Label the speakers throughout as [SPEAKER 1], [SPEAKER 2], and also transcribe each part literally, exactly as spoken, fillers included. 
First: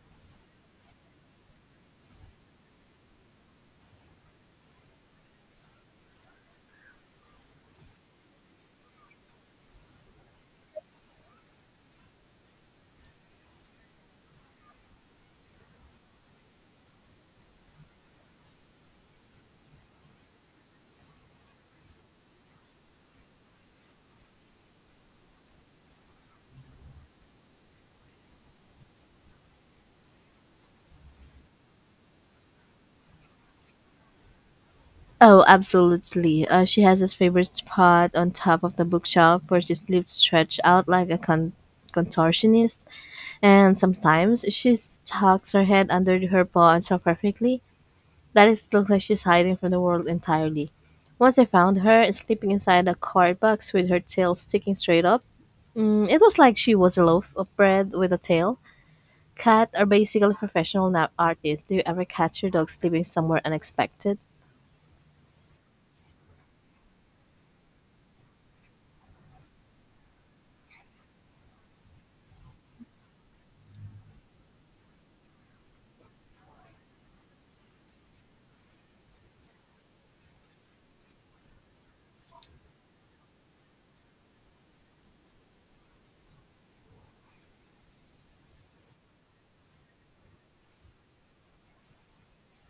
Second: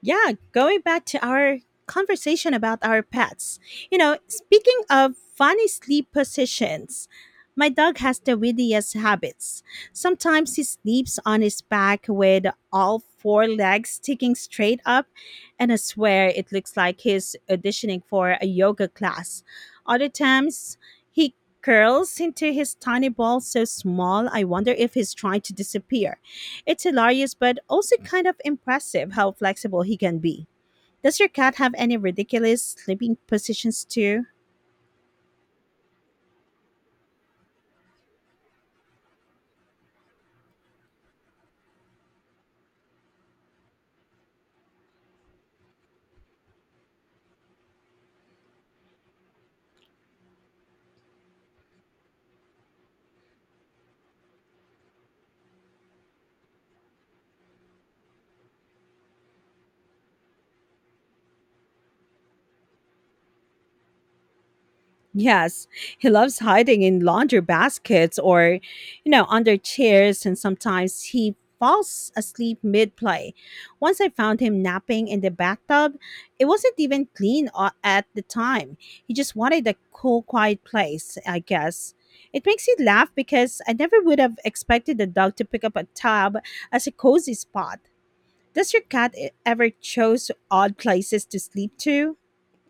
[SPEAKER 1] Yeah, going back to our conversation about our pets. You know, speaking of funny sleep positions, my dog has the weirdest habits. Sometimes he sleeps on his back with all four legs sticking straight up, and I swear it looks like he's auditioning for a yoga class. Other times, he curls into his tiny ball so small, I wonder if he's trying to disappear. It's hilarious, but also kind of impressive how flexible he can be. Does your cat have any ridiculous sleeping positions too?
[SPEAKER 2] Oh, absolutely. Uh, she has this favorite spot on top of the bookshelf where she sleeps stretched out like a con- contortionist. And sometimes she tucks her head under her paw and so perfectly that it looks like she's hiding from the world entirely. Once I found her sleeping inside a card box with her tail sticking straight up. Mm, it was like she was a loaf of bread with a tail. Cats are basically professional nap artists. Do you ever catch your dog sleeping somewhere unexpected?
[SPEAKER 1] Yes, he loves hiding in laundry baskets or, you know, under chairs, and sometimes he falls asleep mid play. Once I found him napping in the bathtub, it wasn't even clean a- at the time. He just wanted a cool, quiet place, I guess. It makes me laugh because I never would have expected a dog to pick up a tub as a cozy spot. Does your cat e- ever choose odd places to sleep to?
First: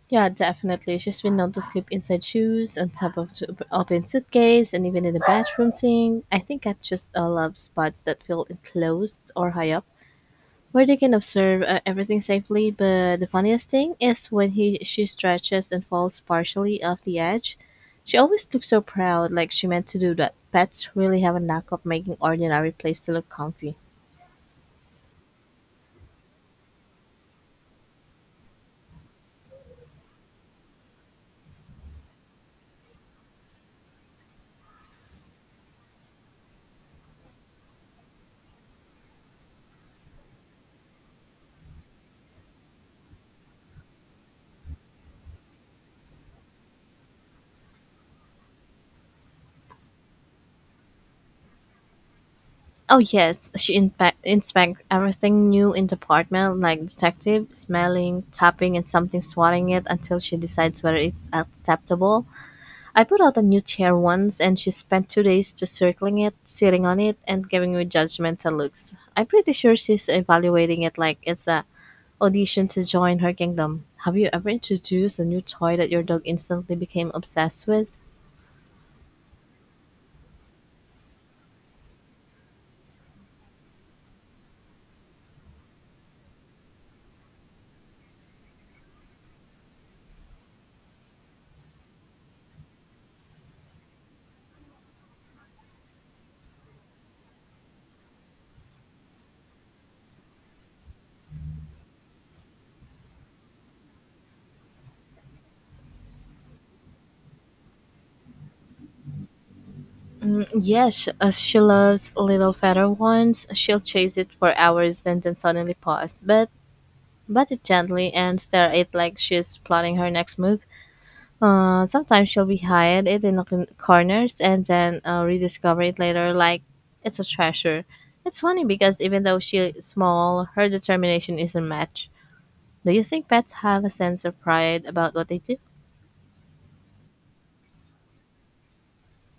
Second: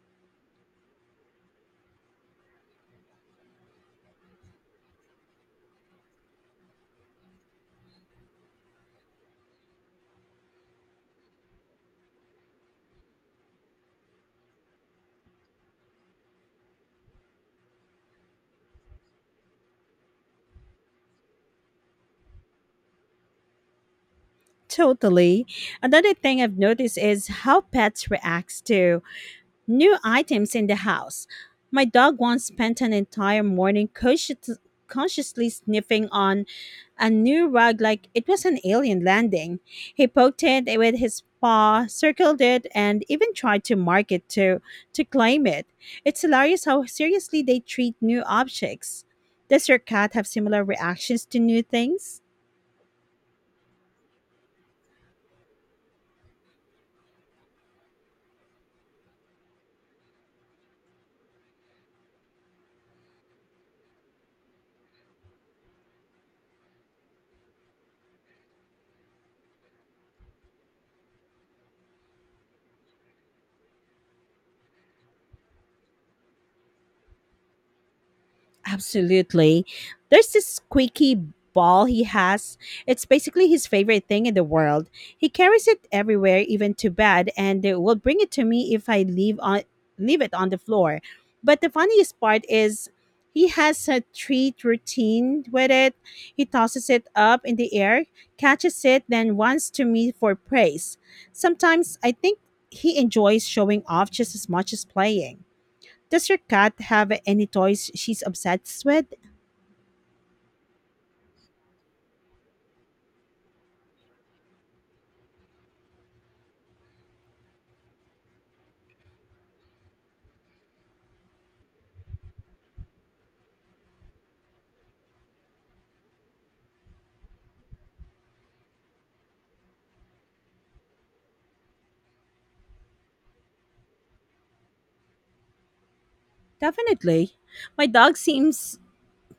[SPEAKER 2] Yeah, definitely. She's been known to sleep inside shoes, on top of t- open suitcase, and even in the bathroom sink. I think I just uh, love spots that feel enclosed or high up, where they can observe uh, everything safely. But the funniest thing is when he she stretches and falls partially off the edge. She always looks so proud, like she meant to do that. Pets really have a knack of making ordinary place to look comfy.
[SPEAKER 1] Totally. Another thing I've noticed is how pets reacts to new items in the house. My dog once spent an entire morning conscious- consciously sniffing on a new rug like it was an alien landing. He poked it with his paw, circled it, and even tried to mark it to to claim it. It's hilarious how seriously they treat new objects. Does your cat have similar reactions to new things?
[SPEAKER 2] Oh yes, she inspect inspect everything new in the apartment, like detective, smelling, tapping, and something swatting it until she decides whether it's acceptable. I put out a new chair once, and she spent two days just circling it, sitting on it, and giving me judgmental looks. I'm pretty sure she's evaluating it like it's a audition to join her kingdom. Have you ever introduced a new toy that your dog instantly became obsessed with?
[SPEAKER 1] Absolutely. There's this squeaky ball he has. It's basically his favorite thing in the world. He carries it everywhere, even to bed, and uh, will bring it to me if I leave on leave it on the floor. But the funniest part is he has a treat routine with it. He tosses it up in the air, catches it, then runs to me for praise. Sometimes I think he enjoys showing off just as much as playing. Does your cat have any toys she's obsessed with?
[SPEAKER 2] Yes, uh, she loves little feather ones. She'll chase it for hours and then suddenly pause, but but it gently and stare at it like she's plotting her next move. Uh, sometimes she'll be hide it in the con- corners and then uh, rediscover it later, like it's a treasure. It's funny because even though she's small, her determination is a match. Do you think pets have a sense of pride about what they do?
[SPEAKER 1] Definitely. My dog seems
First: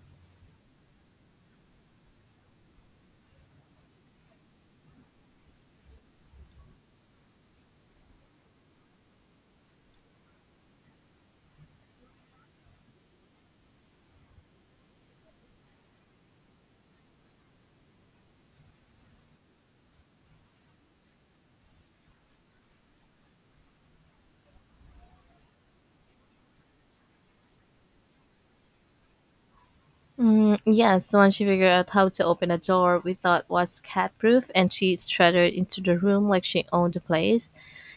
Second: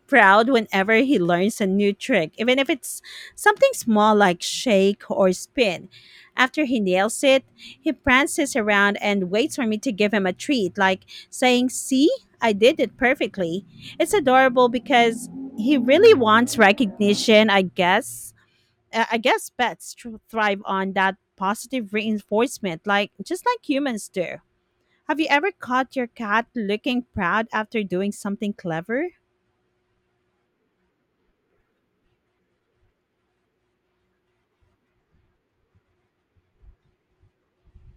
[SPEAKER 1] proud whenever he learns a new trick, even if it's something small like shake or spin. After he nails it, he prances around and waits for me to give him a treat, like saying, "See, I did it perfectly." It's adorable because he really wants recognition, I guess. Uh, I guess pets tr- thrive on that positive reinforcement, like just like humans do. Have you ever caught your cat looking proud after doing something clever?
[SPEAKER 2] Mm, yes, once she figured out how to open a door we thought was cat proof and she strutted into the room like she owned the place.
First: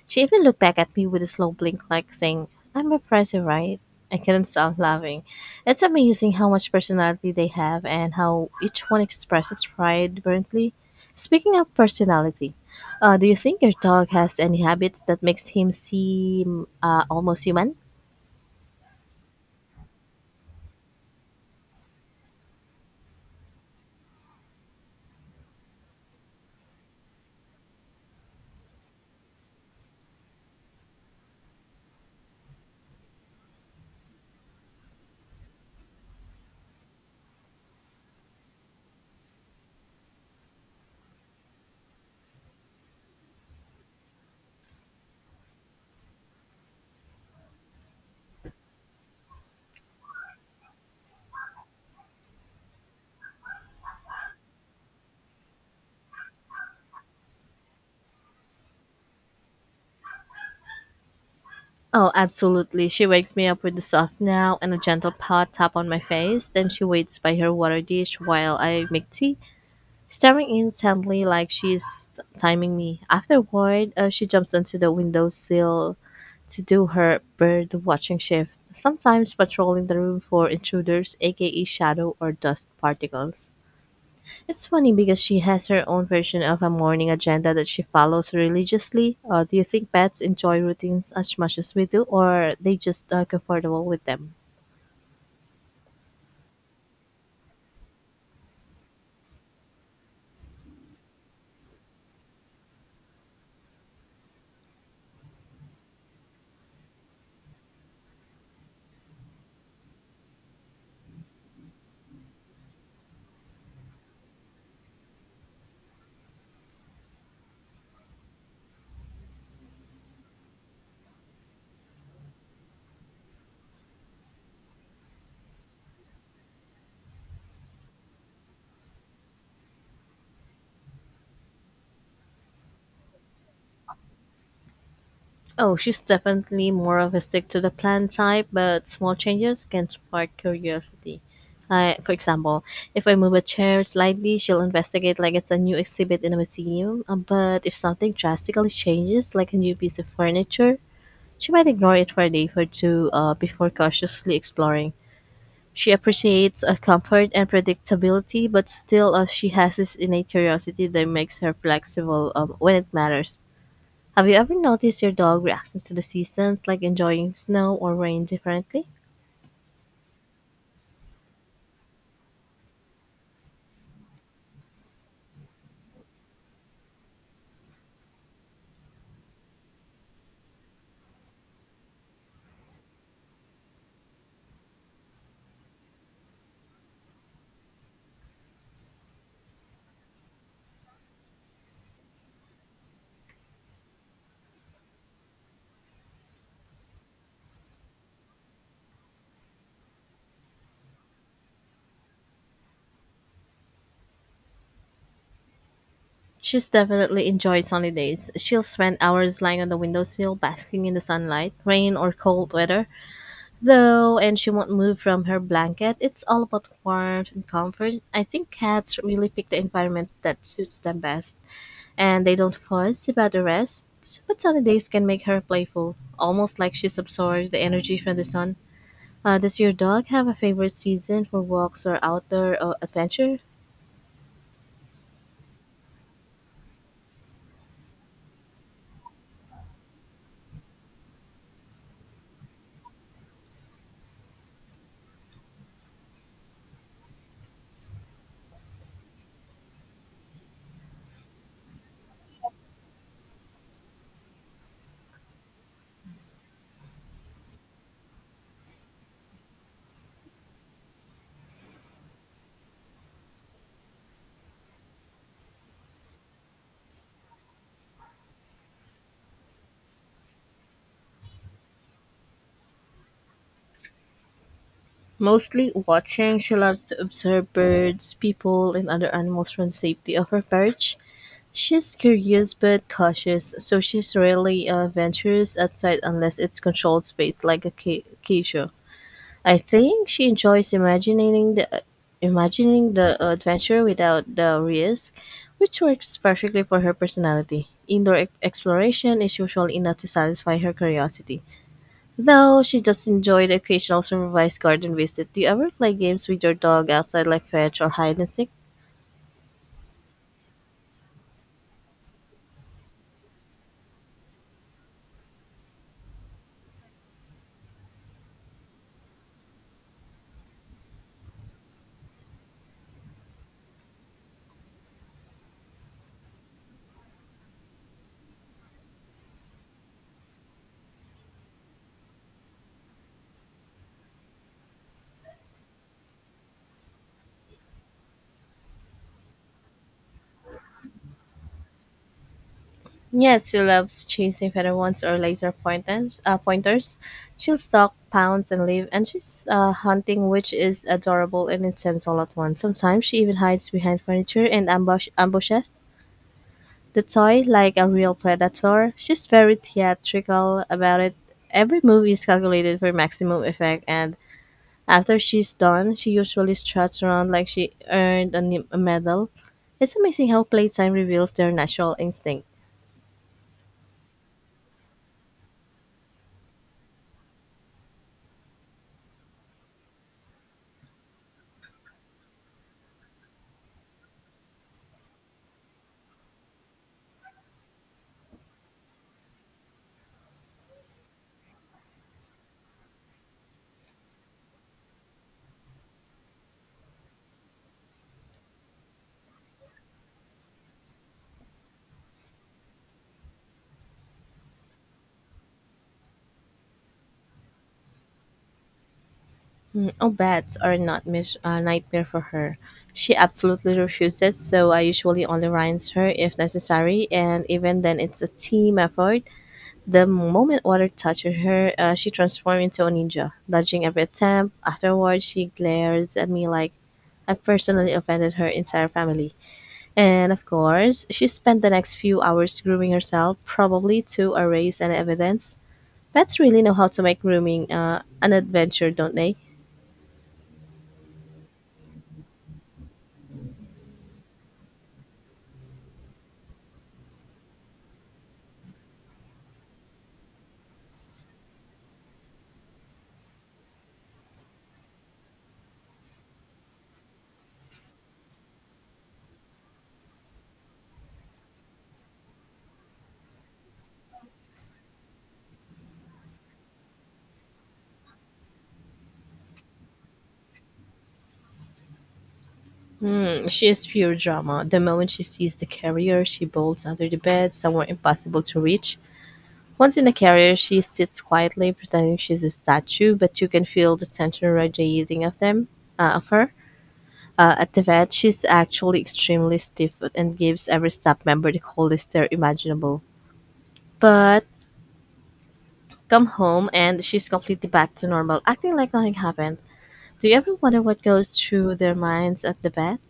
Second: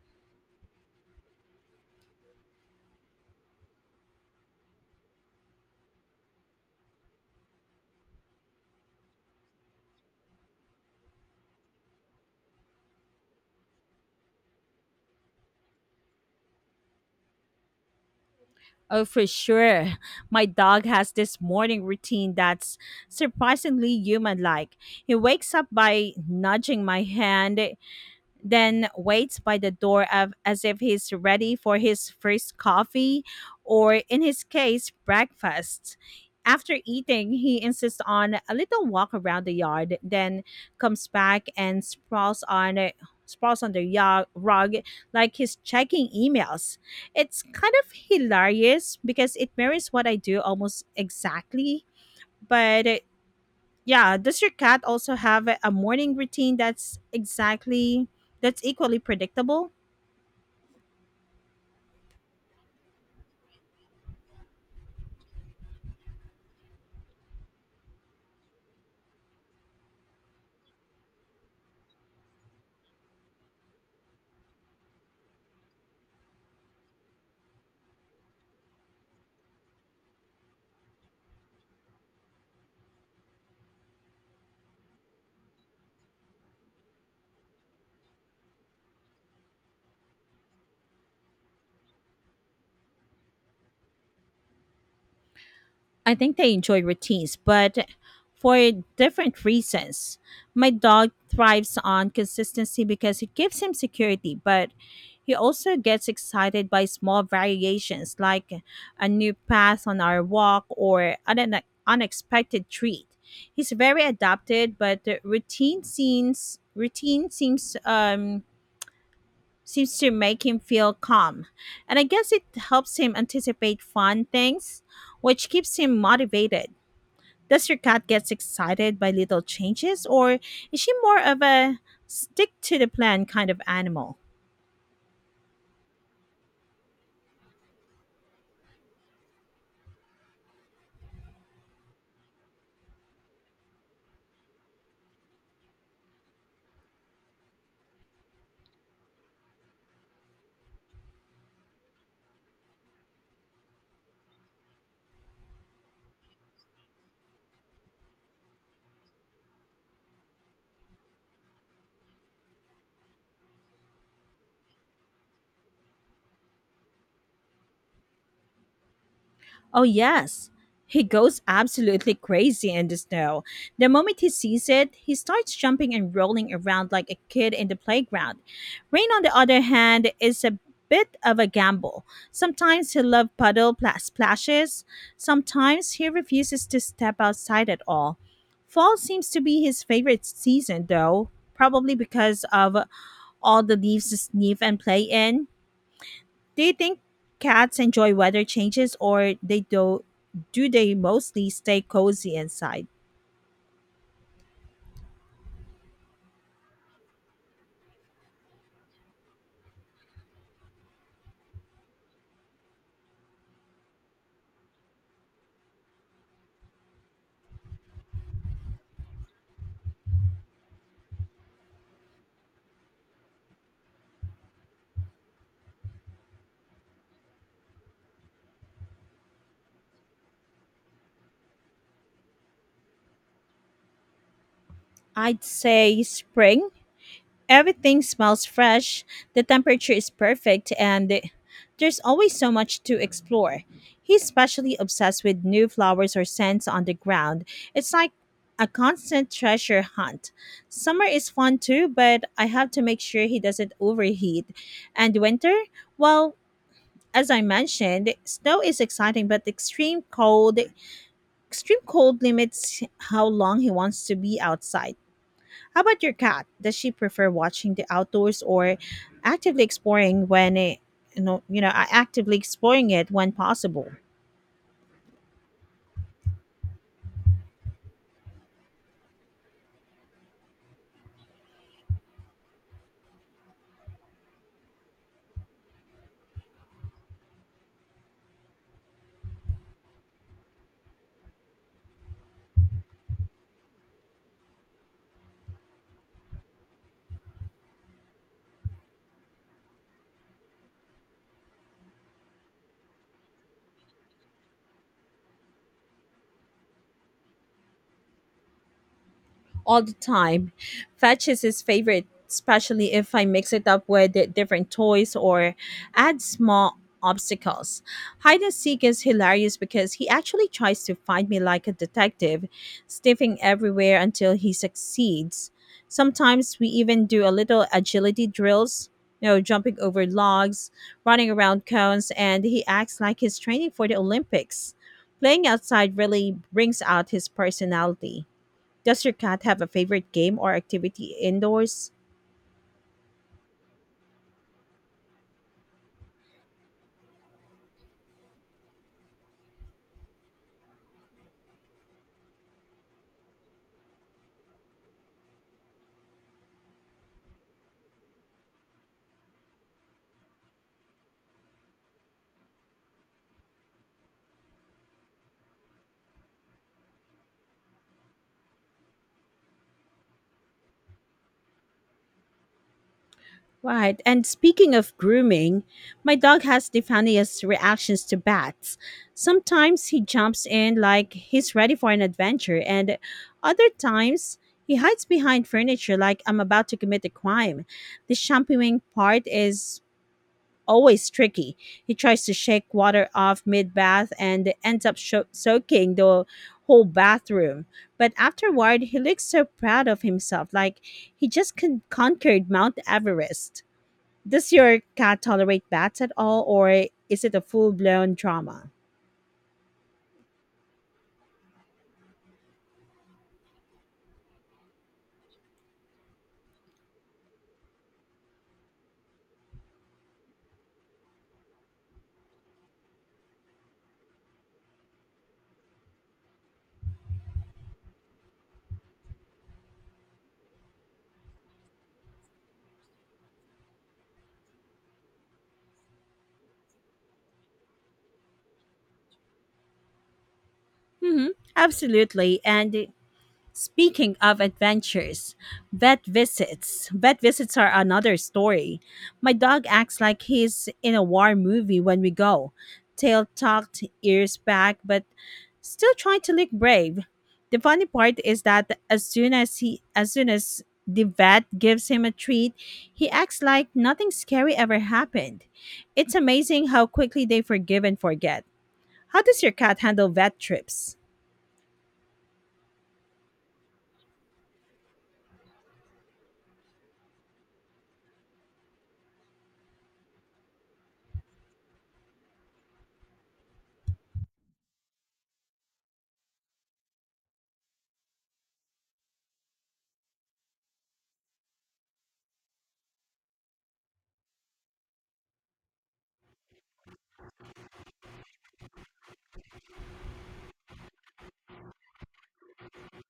[SPEAKER 2] She even looked back at me with a slow blink, like saying, I'm impressive, right? I couldn't stop laughing. It's amazing how much personality they have and how each one expresses pride differently. Speaking of personality, uh, do you think your dog has any habits that makes him seem uh, almost human?
[SPEAKER 1] Oh, for sure. My dog has this morning routine that's surprisingly human like. He wakes up by nudging my hand, then waits by the door of, as if he's ready for his first coffee or, in his case, breakfast. After eating, he insists on a little walk around the yard, then comes back and sprawls on a sprawls on the ya- rug like he's checking emails. It's kind of hilarious because it mirrors what I do almost exactly, but yeah, does your cat also have a a morning routine that's exactly that's equally predictable?
[SPEAKER 2] Oh, absolutely. She wakes me up with a soft now and a gentle pat tap on my face. Then she waits by her water dish while I make tea, staring intently like she's t- timing me. Afterward, uh, she jumps onto the windowsill to do her bird watching shift, sometimes patrolling the room for intruders, aka shadow or dust particles. It's funny because she has her own version of a morning agenda that she follows religiously. Uh, do you think pets enjoy routines as much as we do, or are they just are comfortable with them?
[SPEAKER 1] I think they enjoy routines, but for different reasons. My dog thrives on consistency because it gives him security, but he also gets excited by small variations like a new path on our walk or an une- unexpected treat. He's very adapted, but the routine seems routine seems um seems to make him feel calm. And I guess it helps him anticipate fun things, which keeps him motivated. Does your cat gets excited by little changes or is she more of a stick to the plan kind of animal?
[SPEAKER 2] Oh, she's definitely more of a stick to the plan type, but small changes can spark curiosity. I, for example, if I move a chair slightly, she'll investigate like it's a new exhibit in a museum. Uh, but if something drastically changes, like a new piece of furniture, she might ignore it for a day or two uh, before cautiously exploring. She appreciates a comfort and predictability, but still uh, she has this innate curiosity that makes her flexible um, when it matters. Have you ever noticed your dog reactions to the seasons, like enjoying snow or rain differently?
[SPEAKER 1] Oh, yes. He goes absolutely crazy in the snow. The moment he sees it, he starts jumping and rolling around like a kid in the playground. Rain, on the other hand, is a bit of a gamble. Sometimes he loves puddle pla- splashes, sometimes he refuses to step outside at all. Fall seems to be his favorite season, though, probably because of all the leaves to sniff and play in. Do you think cats enjoy weather changes or they do do they mostly stay cozy inside?
[SPEAKER 2] She's definitely enjoyed sunny days. She'll spend hours lying on the windowsill, basking in the sunlight, rain or cold weather. Though, and she won't move from her blanket. It's all about warmth and comfort. I think cats really pick the environment that suits them best, and they don't fuss about the rest. But sunny days can make her playful, almost like she's absorbed the energy from the sun. Uh, does your dog have a favorite season for walks or outdoor uh, adventure?
[SPEAKER 1] I'd say spring. Everything smells fresh, the temperature is perfect, and the- there's always so much to explore. He's especially obsessed with new flowers or scents on the ground. It's like a constant treasure hunt. Summer is fun too, but I have to make sure he doesn't overheat. And winter? Well, as I mentioned, snow is exciting, but extreme cold extreme cold limits how long he wants to be outside. How about your cat? Does she prefer watching the outdoors or actively exploring when it, you know you know actively exploring it when possible?
[SPEAKER 2] Mostly watching, she loves to observe birds, people, and other animals from the safety of her perch. She's curious but cautious, so she's rarely uh, ventures outside unless it's controlled space like a ca- cage. I think she enjoys imagining the imagining the adventure without the risk, which works perfectly for her personality. Indoor e- exploration is usually enough to satisfy her curiosity. Though she does enjoy the occasional supervised garden visit. Do you ever play games with your dog outside like fetch or hide and seek?
[SPEAKER 1] All the time. Fetch is his favorite, especially if I mix it up with di- different toys or add small obstacles. Hide and seek is hilarious because he actually tries to find me like a detective, sniffing everywhere until he succeeds. Sometimes we even do a little agility drills, you know, jumping over logs, running around cones, and he acts like he's training for the Olympics. Playing outside really brings out his personality. Does your cat have a favorite game or activity indoors?
[SPEAKER 2] Yes, she loves chasing featherwings or laser pointers. Uh, pointers. She'll stalk, pounce, and leave, and she's uh, hunting, which is adorable and intense all at once. Sometimes she even hides behind furniture and ambush ambushes the toy like a real predator. She's very theatrical about it. Every move is calculated for maximum effect, and after she's done, she usually struts around like she earned a, ne- a medal. It's amazing how playtime reveals their natural instinct.
[SPEAKER 1] Right. And speaking of grooming, my dog has the funniest reactions to bats. Sometimes he jumps in like he's ready for an adventure, and other times he hides behind furniture like I'm about to commit a crime. The shampooing part is always tricky. He tries to shake water off mid bath and ends up sho- soaking the whole bathroom. But afterward, he looks so proud of himself, like he just con- conquered Mount Everest. Does your cat tolerate bats at all, or is it a full blown trauma?
[SPEAKER 2] Mm, Oh, beds are not mis- a nightmare for her. She absolutely refuses, so I usually only rinse her if necessary, and even then, it's a team effort. The moment water touches her, uh, she transforms into a ninja, dodging every attempt. Afterwards, she glares at me like I personally offended her entire family. And of course, she spent the next few hours grooming herself, probably to erase any evidence. Pets really know how to make grooming uh, an adventure, don't they?
[SPEAKER 1] Hmm. Absolutely. And speaking of adventures, vet visits. Vet visits are another story. My dog acts like he's in a war movie when we go. Tail tucked, ears back, but still trying to look brave. The funny part is that as soon as he as soon as the vet gives him a treat, he acts like nothing scary ever happened. It's amazing how quickly they forgive and forget. How does your cat handle vet trips?
[SPEAKER 2] She is pure drama. The moment she sees the carrier, she bolts under the bed, somewhere impossible to reach. Once in the carrier, she sits quietly, pretending she's a statue, but you can feel the tension radiating of them, uh, of her. Uh, at the vet, she's actually extremely stiff and gives every staff member the coldest stare imaginable. But come home, and she's completely back to normal, acting like nothing happened. Do you ever wonder what goes through their minds at the vet?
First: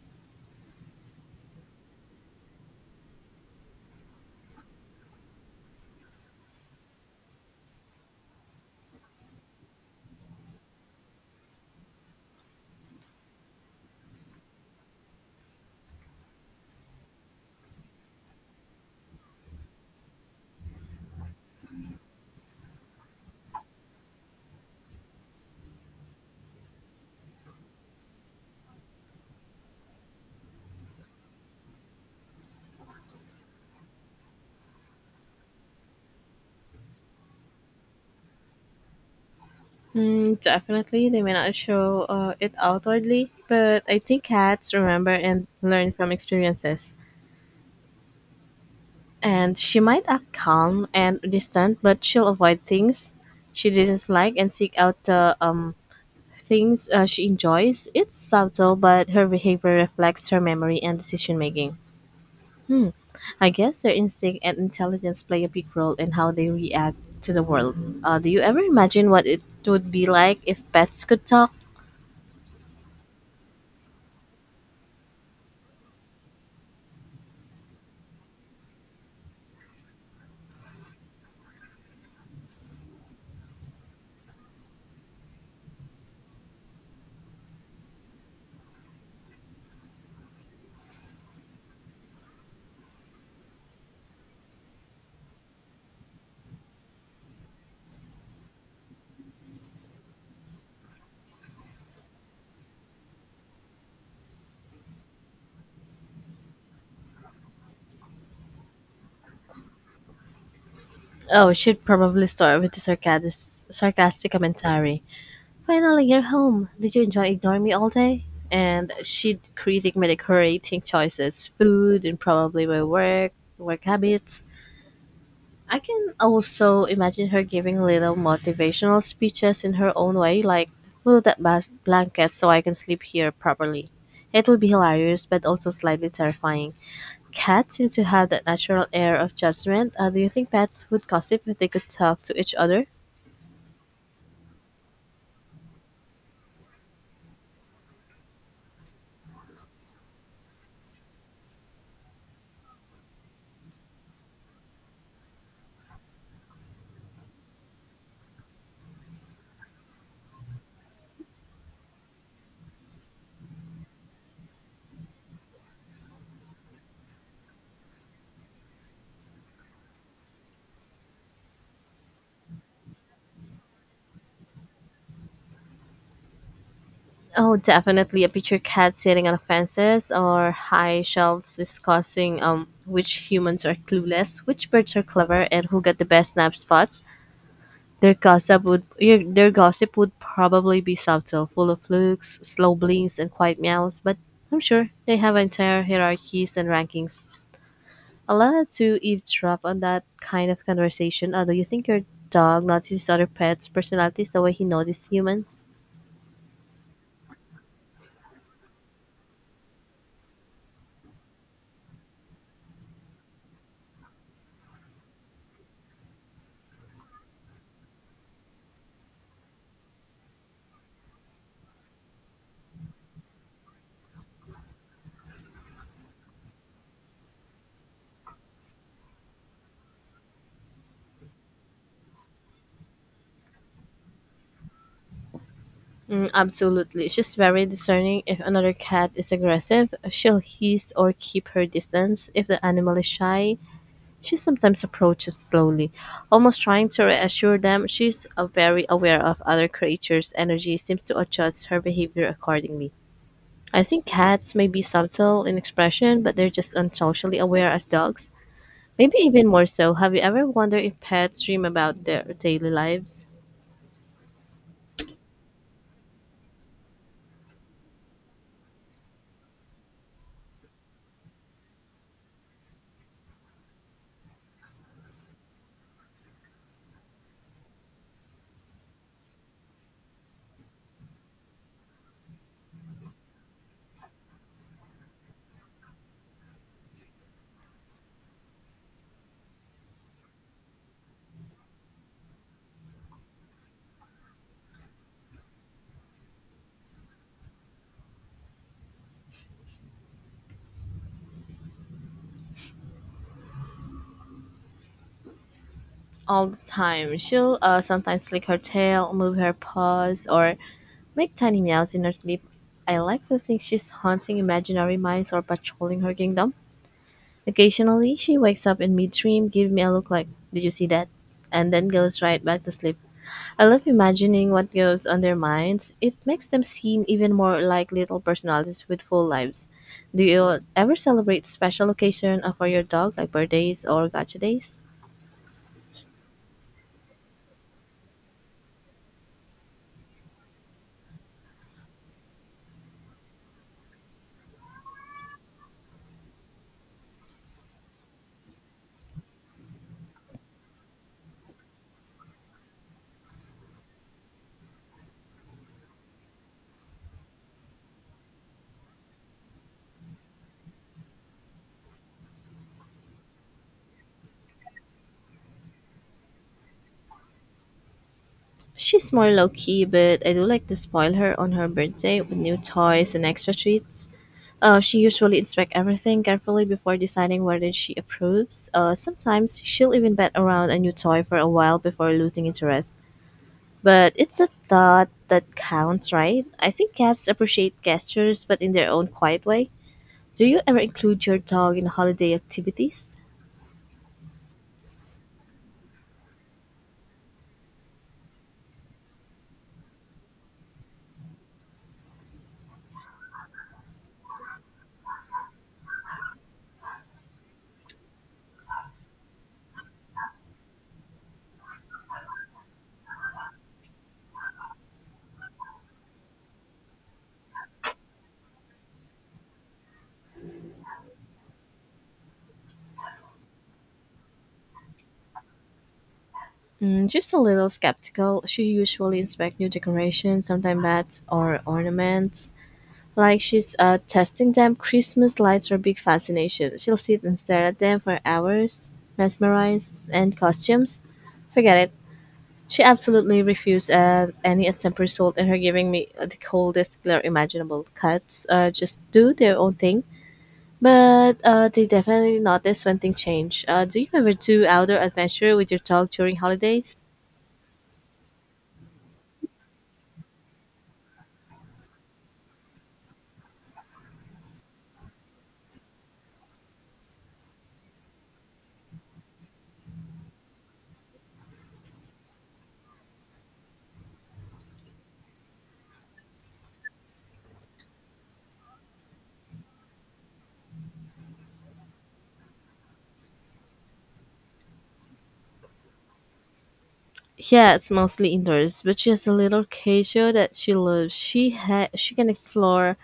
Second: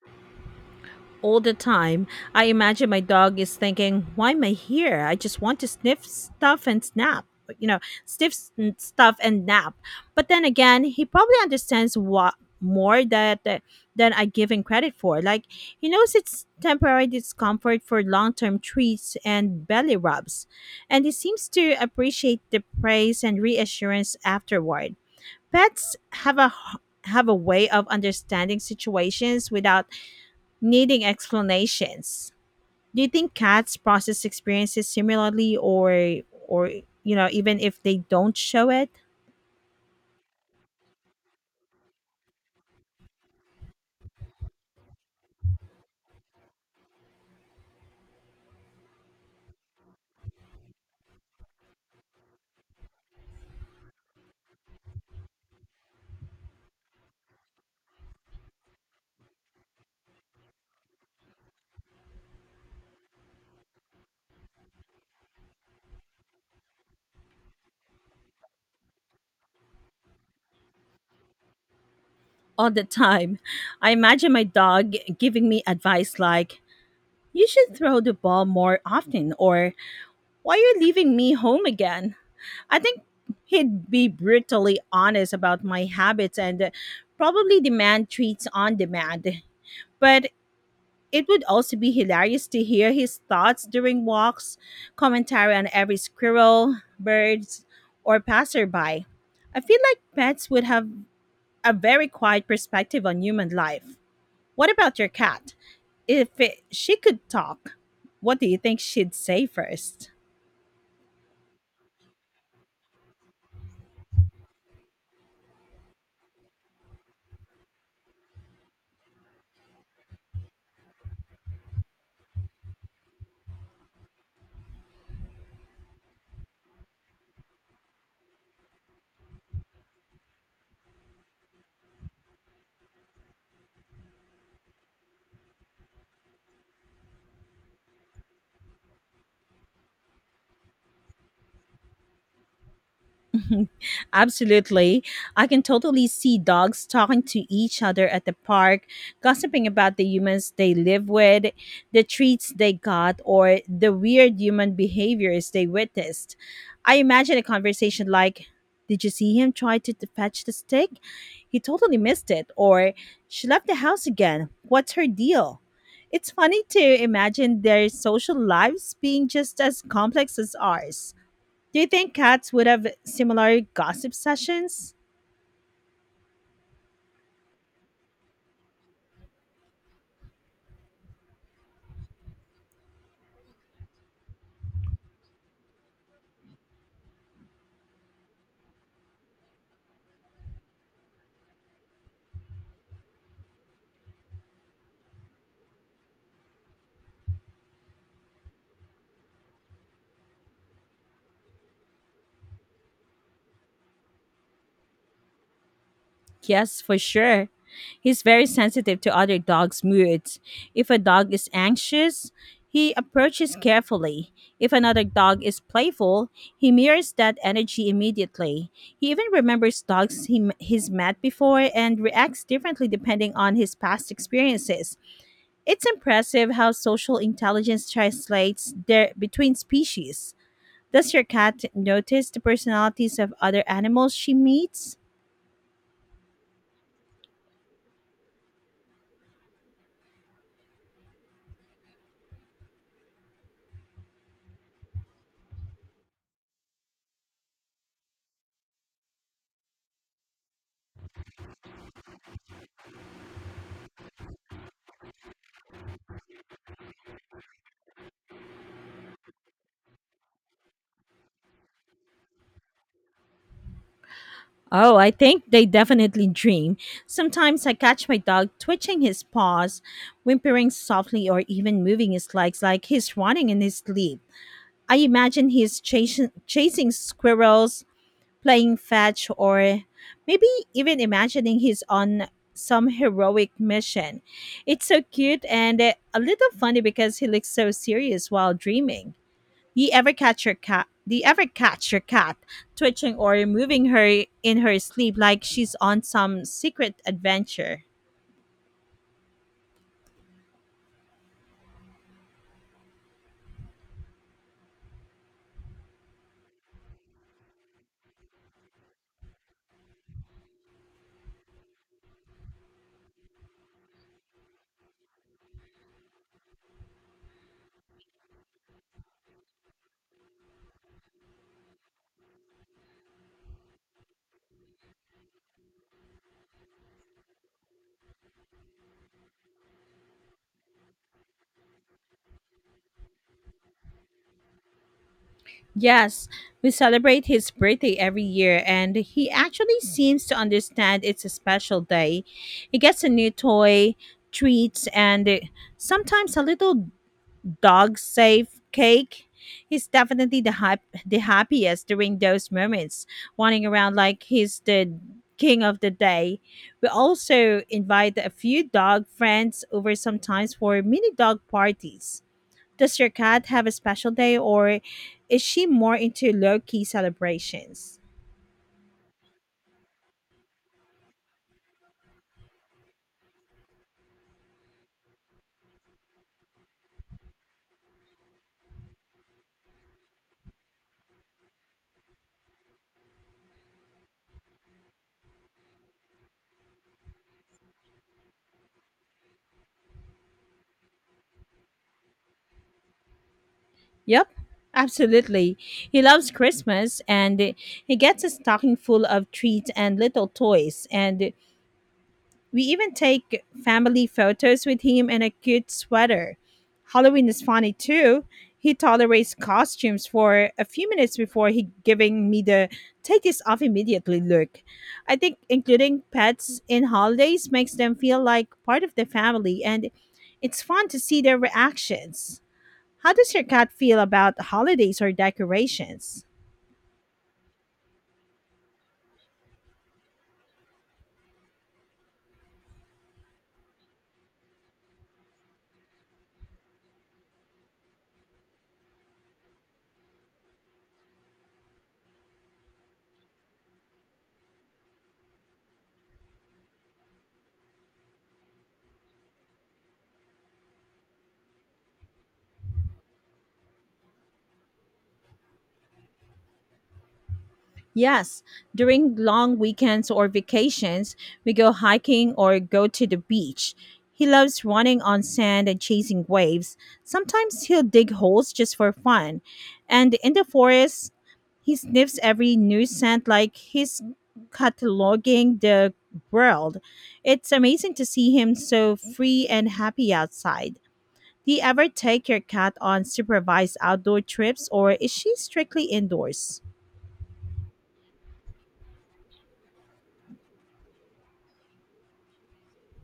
[SPEAKER 1] All the time. I imagine my dog is thinking, "Why am I here? I just want to sniff stuff and snap." You know, sniff s- n- stuff and nap. But then again, he probably understands what more that that- than I give him credit for. Like, he knows it's temporary discomfort for long-term treats and belly rubs, and he seems to appreciate the praise and reassurance afterward. Pets have a h- have a way of understanding situations without needing explanations. Do you think cats process experiences similarly, or or you know even if they don't show it?
[SPEAKER 2] Mm, definitely, they may not show uh, it outwardly, but I think cats remember and learn from experiences. And she might act calm and distant, but she'll avoid things she didn't like and seek out the um, things uh, she enjoys. It's subtle, but her behavior reflects her memory and decision making. Hmm. I guess their instinct and intelligence play a big role in how they react to the world. Uh, do you ever imagine what it would be like if pets could talk?
[SPEAKER 1] All the time. I imagine my dog giving me advice like, "You should throw the ball more often," or, "Why are you leaving me home again?" I think he'd be brutally honest about my habits and probably demand treats on demand. But it would also be hilarious to hear his thoughts during walks, commentary on every squirrel, birds, or passerby. I feel like pets would have a very quiet perspective on human life. What about your cat? If it, she could talk, what do you think she'd say first?
[SPEAKER 2] Oh, she'd probably start with a sarcastic, sarcastic commentary. Finally, you're home. Did you enjoy ignoring me all day? And she'd critique my decorating choices, food, and probably my work, work habits. I can also imagine her giving little motivational speeches in her own way, like move that bas- blanket so I can sleep here properly. It would be hilarious, but also slightly terrifying. Cats seem to have that natural air of judgment. Uh, do you think pets would gossip if they could talk to each other?
[SPEAKER 1] Absolutely. I can totally see dogs talking to each other at the park, gossiping about the humans they live with, the treats they got, or the weird human behaviors they witnessed. I imagine a conversation like, "Did you see him try to t- fetch the stick? He totally missed it." Or, "She left the house again. What's her deal?" It's funny to imagine their social lives being just as complex as ours. Do you think cats would have similar gossip sessions?
[SPEAKER 2] Oh, definitely a picture cat sitting on fences or high shelves discussing um which humans are clueless, which birds are clever, and who got the best nap spots. Their gossip would your- their gossip would probably be subtle, full of looks, slow blinks, and quiet meows. But I'm sure they have entire hierarchies and rankings. Allowed to eavesdrop on that kind of conversation. Although you think your dog notices other pets' personalities the way he notices humans.
[SPEAKER 1] Yes, for sure. He's very sensitive to other dogs' moods. If a dog is anxious, he approaches carefully. If another dog is playful, he mirrors that energy immediately. He even remembers dogs he, m- he's met before and reacts differently depending on his past experiences. It's impressive how social intelligence translates there between species. Does your cat notice the personalities of other animals she meets?
[SPEAKER 2] Mm, absolutely. She's very discerning. If another cat is aggressive, she'll hiss or keep her distance. If the animal is shy, she sometimes approaches slowly, almost trying to reassure them. She's uh, very aware of other creatures' energy, seems to adjust her behavior accordingly. I think cats may be subtle in expression, but they're just unsocially aware as dogs. Maybe even more so. Have you ever wondered if pets dream about their daily lives?
[SPEAKER 1] Oh, I think they definitely dream. Sometimes I catch my dog twitching his paws, whimpering softly, or even moving his legs like he's running in his sleep. I imagine he's chasing, chasing squirrels, playing fetch, or maybe even imagining he's on some heroic mission. It's so cute and eh, a little funny because he looks so serious while dreaming. Do you ever catch your cat? Do you ever catch your cat twitching or moving her in her sleep like she's on some secret adventure?
[SPEAKER 2] All the time. She'll uh, sometimes lick her tail, move her paws, or make tiny meows in her sleep. I like to think she's haunting imaginary mice or patrolling her kingdom. Occasionally, she wakes up in mid-dream, gives me a look like, "Did you see that?" and then goes right back to sleep. I love imagining what goes on their minds. It makes them seem even more like little personalities with full lives. Do you ever celebrate special occasion uh, for your dog, like birthdays or gacha days?
[SPEAKER 1] Yes, we celebrate his birthday every year, and he actually seems to understand it's a special day. He gets a new toy, treats, and sometimes a little dog safe cake. He's definitely the hap- the happiest during those moments, running around like he's the king of the day. We also invite a few dog friends over sometimes for mini dog parties. Does your cat have a special day or is she more into low key celebrations?
[SPEAKER 2] She's more low key, but I do like to spoil her on her birthday with new toys and extra treats. Uh, she usually inspects everything carefully before deciding whether she approves. Uh, sometimes she'll even bet around a new toy for a while before losing interest. But it's a thought that counts, right? I think cats appreciate gestures, but in their own quiet way. Do you ever include your dog in holiday activities?
[SPEAKER 1] Yep, absolutely. He loves Christmas and he gets a stocking full of treats and little toys, and we even take family photos with him in a cute sweater. Halloween is funny too. He tolerates costumes for a few minutes before he giving me the take this off immediately look. I think including pets in holidays makes them feel like part of the family and it's fun to see their reactions. How does your cat feel about holidays or decorations?
[SPEAKER 2] Mm, just a little skeptical. She usually inspects new decorations, sometimes bats or ornaments. Like she's uh testing them. Christmas lights are a big fascination. She'll sit and stare at them for hours, mesmerized. And costumes. Forget it. She absolutely refused uh, any attempt result in her giving me the coldest glare imaginable. Cats, uh, just do their own thing, but uh, they definitely notice when things change. Uh, do you ever do outdoor adventure with your dog during holidays?
[SPEAKER 1] Yes, during long weekends or vacations, we go hiking or go to the beach. He loves running on sand and chasing waves. Sometimes he'll dig holes just for fun. And in the forest, he sniffs every new scent like he's cataloging the world. It's amazing to see him so free and happy outside. Do you ever take your cat on supervised outdoor trips or is she strictly indoors?
[SPEAKER 2] Yeah, it's mostly indoors, but she has a little cage show that she loves. She ha- she can explore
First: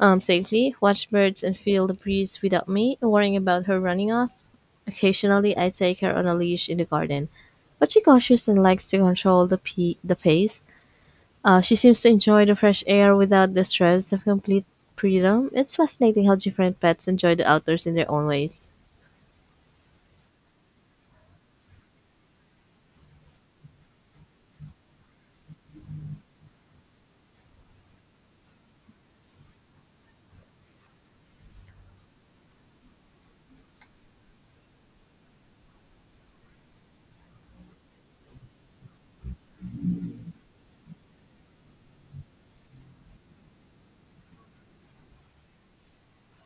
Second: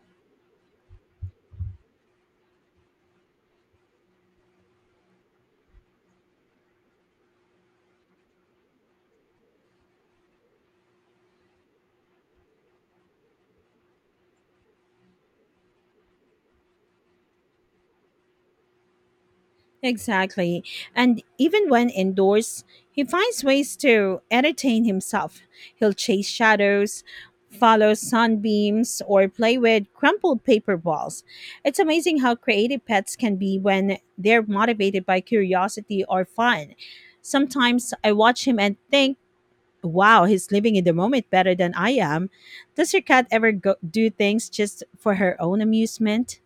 [SPEAKER 2] um, safely, watch birds, and feel the breeze without me worrying about her running off. Occasionally, I take her on a leash in the garden, but she's cautious and likes to control the, pe- the pace. Uh, she seems to enjoy the fresh air without the stress of complete freedom. It's fascinating how different pets enjoy the outdoors in their own ways.
[SPEAKER 1] Exactly. And even when indoors, he finds ways to entertain himself. He'll chase shadows, follow sunbeams, or play with crumpled paper balls. It's amazing how creative pets can be when they're motivated by curiosity or fun. Sometimes I watch him and think, wow, he's living in the moment better than I am. Does your cat ever go- do things just for her own amusement?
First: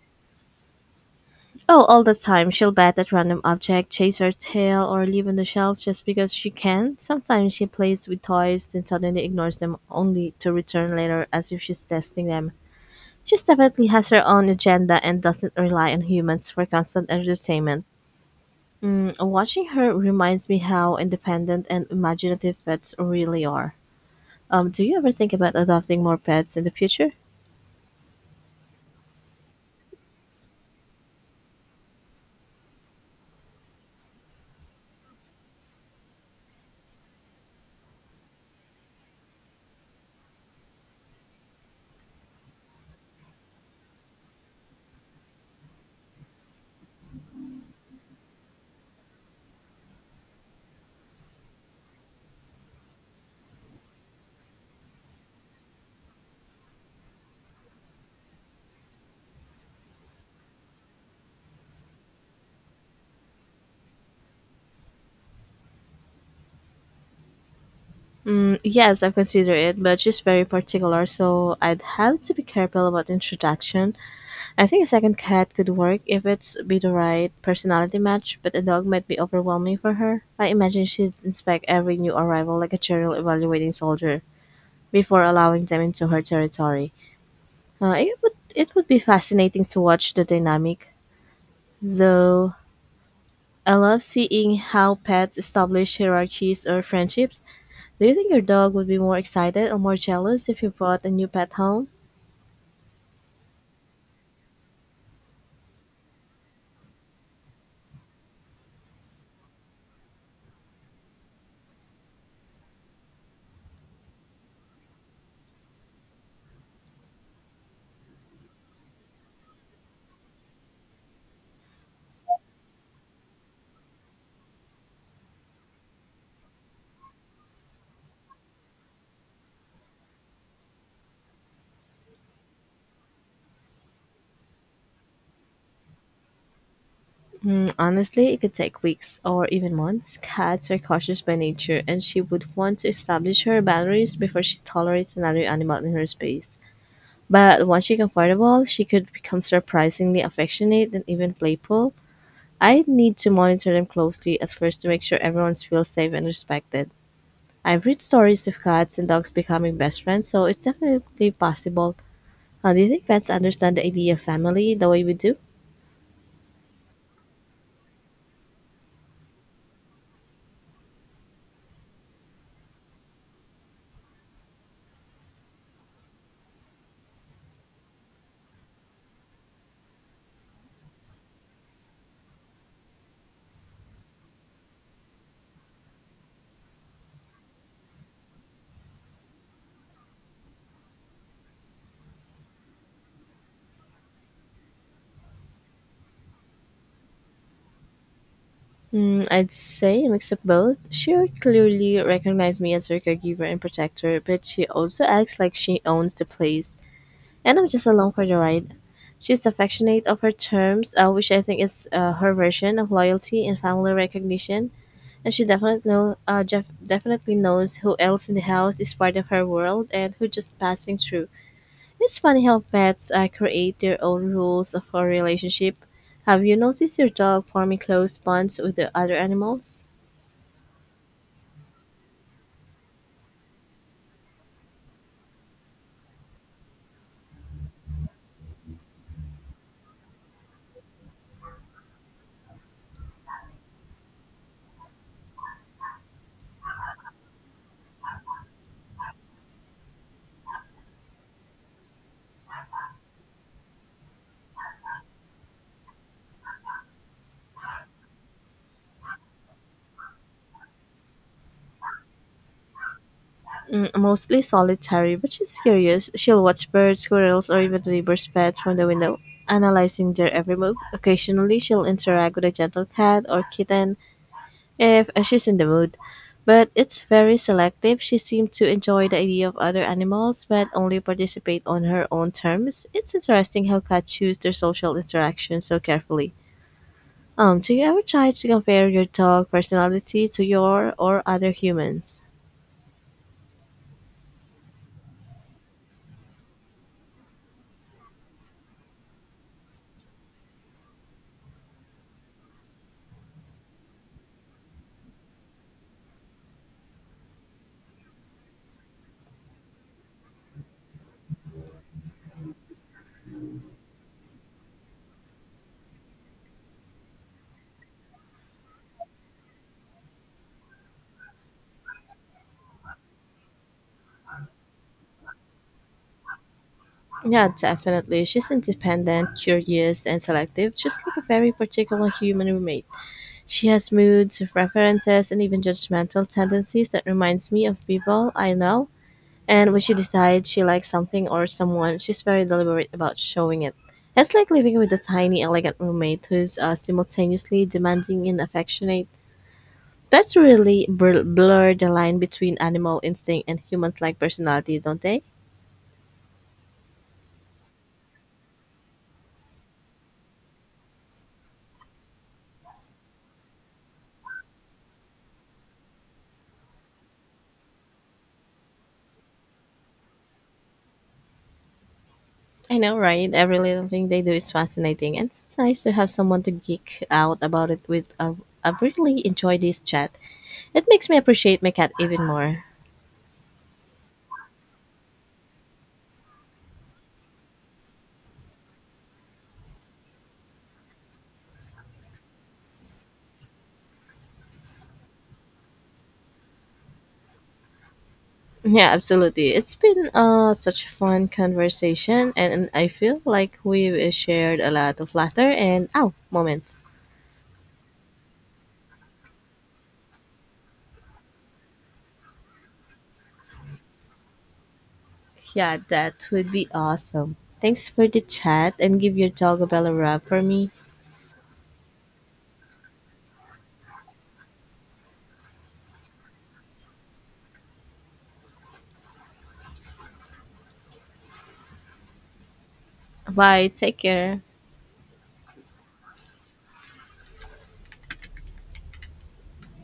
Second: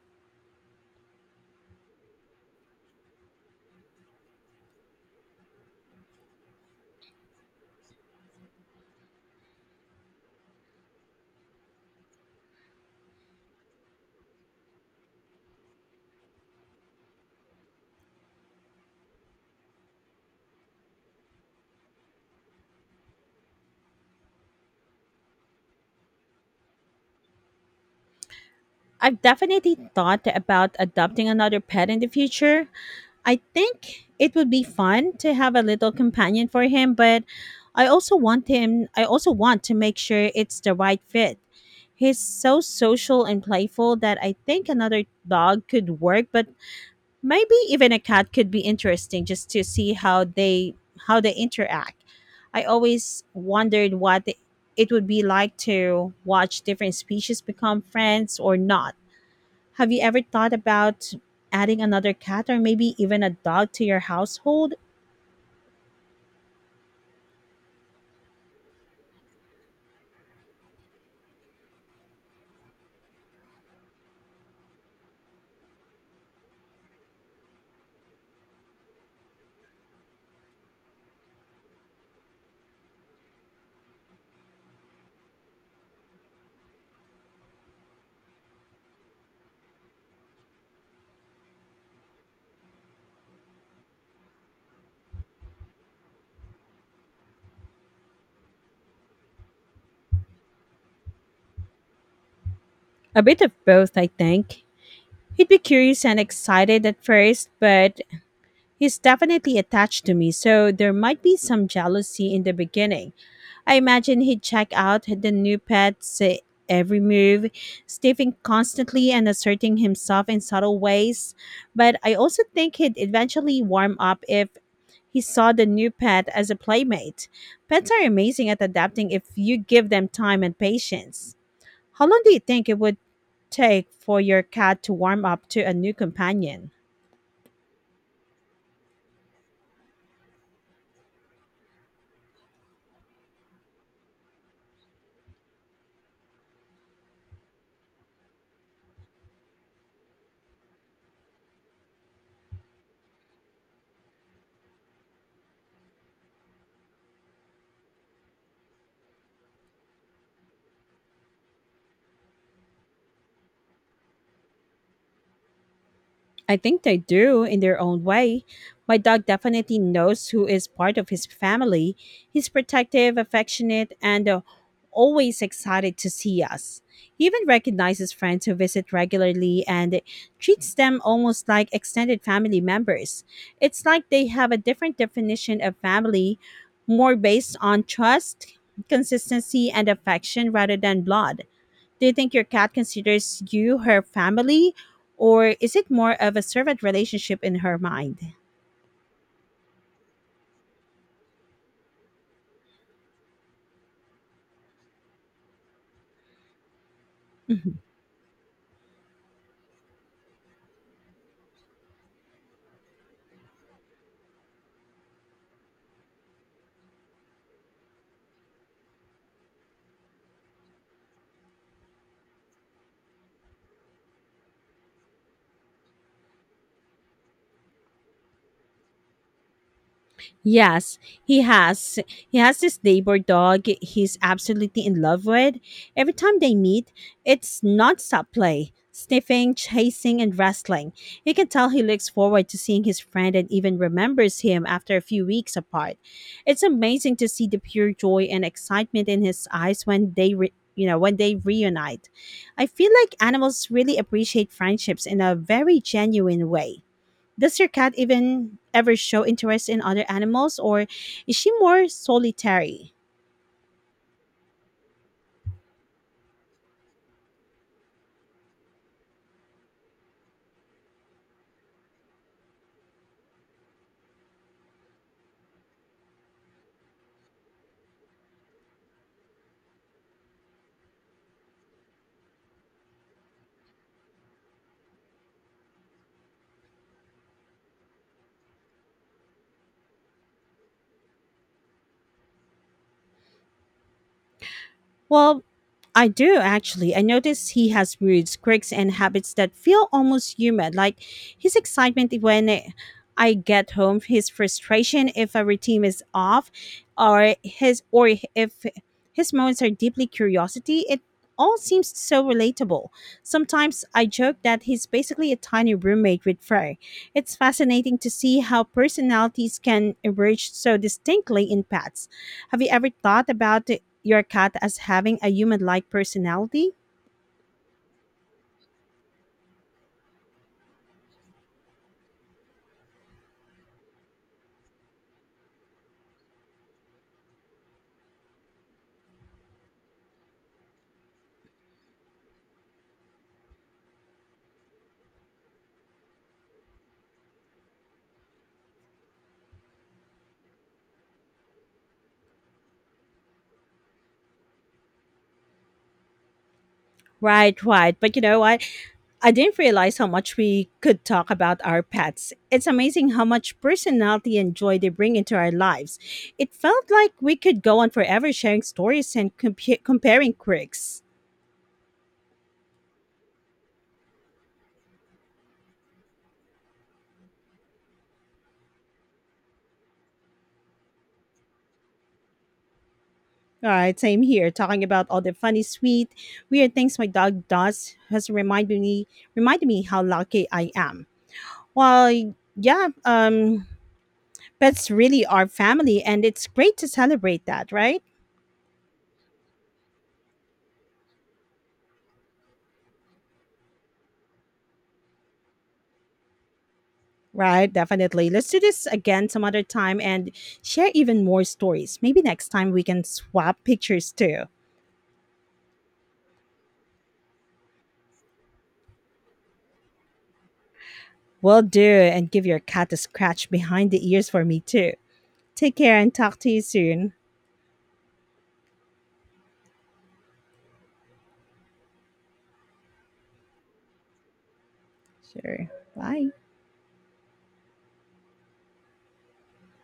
[SPEAKER 2] Oh, all the time, she'll bat at random object, chase her tail, or live on the shelves just because she can. Sometimes she plays with toys, then suddenly ignores them only to return later as if she's testing them. She definitely has her own agenda and doesn't rely on humans for constant entertainment. Mm, watching her reminds me how independent and imaginative pets really are. Um, do you ever think about adopting more pets in the future?
[SPEAKER 1] I've definitely thought about adopting another pet in the future. I think it would be fun to have a little companion for him, but I also want him I also want to make sure it's the right fit. He's so social and playful that I think another dog could work, but maybe even a cat could be interesting just to see how they how they interact. I always wondered what it would be like to watch different species become friends or not. Have you ever thought about adding another cat or maybe even a dog to your household?
[SPEAKER 2] Mm, yes, I've considered it, but she's very particular, so I'd have to be careful about introduction. I think a second cat could work if it's be the right personality match, but a dog might be overwhelming for her. I imagine she'd inspect every new arrival like a general evaluating soldier before allowing them into her territory. Uh, it would it would be fascinating to watch the dynamic, though. I love seeing how pets establish hierarchies or friendships. Do you think your dog would be more excited or more jealous if you brought a new pet home?
[SPEAKER 1] A bit of both, I think. He'd be curious and excited at first, but he's definitely attached to me, so there might be some jealousy in the beginning. I imagine he'd check out the new pet's eh, every move, sniffing constantly and asserting himself in subtle ways. But I also think he'd eventually warm up if he saw the new pet as a playmate. Pets are amazing at adapting if you give them time and patience. How long do you think it would take for your cat to warm up to a new companion?
[SPEAKER 2] Mm, honestly, it could take weeks or even months. Cats are cautious by nature, and she would want to establish her boundaries before she tolerates another animal in her space. But once she's comfortable, she could become surprisingly affectionate and even playful. I need to monitor them closely at first to make sure everyone feels safe and respected. I've read stories of cats and dogs becoming best friends, so it's definitely possible. Uh, do you think pets understand the idea of family the way we do?
[SPEAKER 1] I think they do in their own way. My dog definitely knows who is part of his family. He's protective, affectionate, and uh, always excited to see us. He even recognizes friends who visit regularly and treats them almost like extended family members. It's like they have a different definition of family, more based on trust, consistency, and affection rather than blood. Do you think your cat considers you her family, or is it more of a servant relationship in her mind?
[SPEAKER 2] Mm, I'd say a mix of both. She clearly recognized me as her caregiver and protector, but she also acts like she owns the place, and I'm
[SPEAKER 1] Mhm.
[SPEAKER 2] just along for the ride. She's affectionate of her terms, uh, which I think is uh, her version of loyalty and family recognition. And she definitely know, uh, Jeff definitely knows who else in the house is part of her world and who just passing through. It's funny how pets uh, create their own rules of a relationship. Have you noticed your dog forming close bonds with the other animals?
[SPEAKER 1] Yes, he has. He has this neighbor dog he's absolutely in love with. Every time they meet, it's nonstop play, sniffing, chasing, and wrestling. You can tell he looks forward to seeing his friend and even remembers him after a few weeks apart. It's amazing to see the pure joy and excitement in his eyes when they re- you know, when they reunite. I feel like animals really appreciate friendships in a very genuine way. Does your cat even ever show interest in other animals, or is she more solitary?
[SPEAKER 2] Mm, mostly solitary, but she's curious. She'll watch birds, squirrels, or even the neighbor's pets from the window, analyzing their every move. Occasionally, she'll interact with a gentle cat or kitten, if uh, she's in the mood, but it's very selective. She seemed to enjoy the idea of other animals, but only participate on her own terms. It's interesting how cats choose their social interactions so carefully. Um, do you ever try to compare your dog personality to your or other humans?
[SPEAKER 1] Well, I do actually. I notice he has moods, quirks, and habits that feel almost human. Like his excitement when I get home, his frustration if a routine is off, or his or if his moments are deeply curiosity. It all seems so relatable. Sometimes I joke that he's basically a tiny roommate with Frey. It's fascinating to see how personalities can emerge so distinctly in pets. Have you ever thought about your cat as having a human like personality?
[SPEAKER 2] Yeah, definitely. She's independent, curious, and selective, just like a very particular human roommate. She has moods, preferences, and even judgmental tendencies that reminds me of people I know. And when she decides she likes something or someone, she's very deliberate about showing it. It's like living with a tiny, elegant roommate who's uh, simultaneously demanding and affectionate. Pets really br- blur the line between animal instinct and humans like personality, don't they?
[SPEAKER 1] Right, right. But you know what? I didn't realize how much we could talk about our pets. It's amazing how much personality and joy they bring into our lives. It felt like we could go on forever sharing stories and compa- comparing quirks.
[SPEAKER 2] I know, right? Every little thing they do is fascinating, and it's nice to have someone to geek out about it with. Uh, I really enjoy this chat. It makes me appreciate my cat even more.
[SPEAKER 1] All right, same here. Talking about all the funny, sweet, weird things my dog does has reminded me reminded me how lucky I am. Well, yeah, um, pets really are family, and it's great to celebrate that, right?
[SPEAKER 2] Yeah, absolutely. It's been uh, such a fun conversation, and I feel like we've shared a lot of laughter and ow moments.
[SPEAKER 1] Right, definitely. Let's do this again some other time and share even more stories. Maybe next time we can swap pictures too.
[SPEAKER 2] Yeah, that would be awesome. Thanks for the chat and give your dog a bell a rub for me.
[SPEAKER 1] Will do, and give your cat a scratch behind the ears for me too. Take care and talk to you soon.
[SPEAKER 2] Bye. Take care.
[SPEAKER 1] Sure. Bye.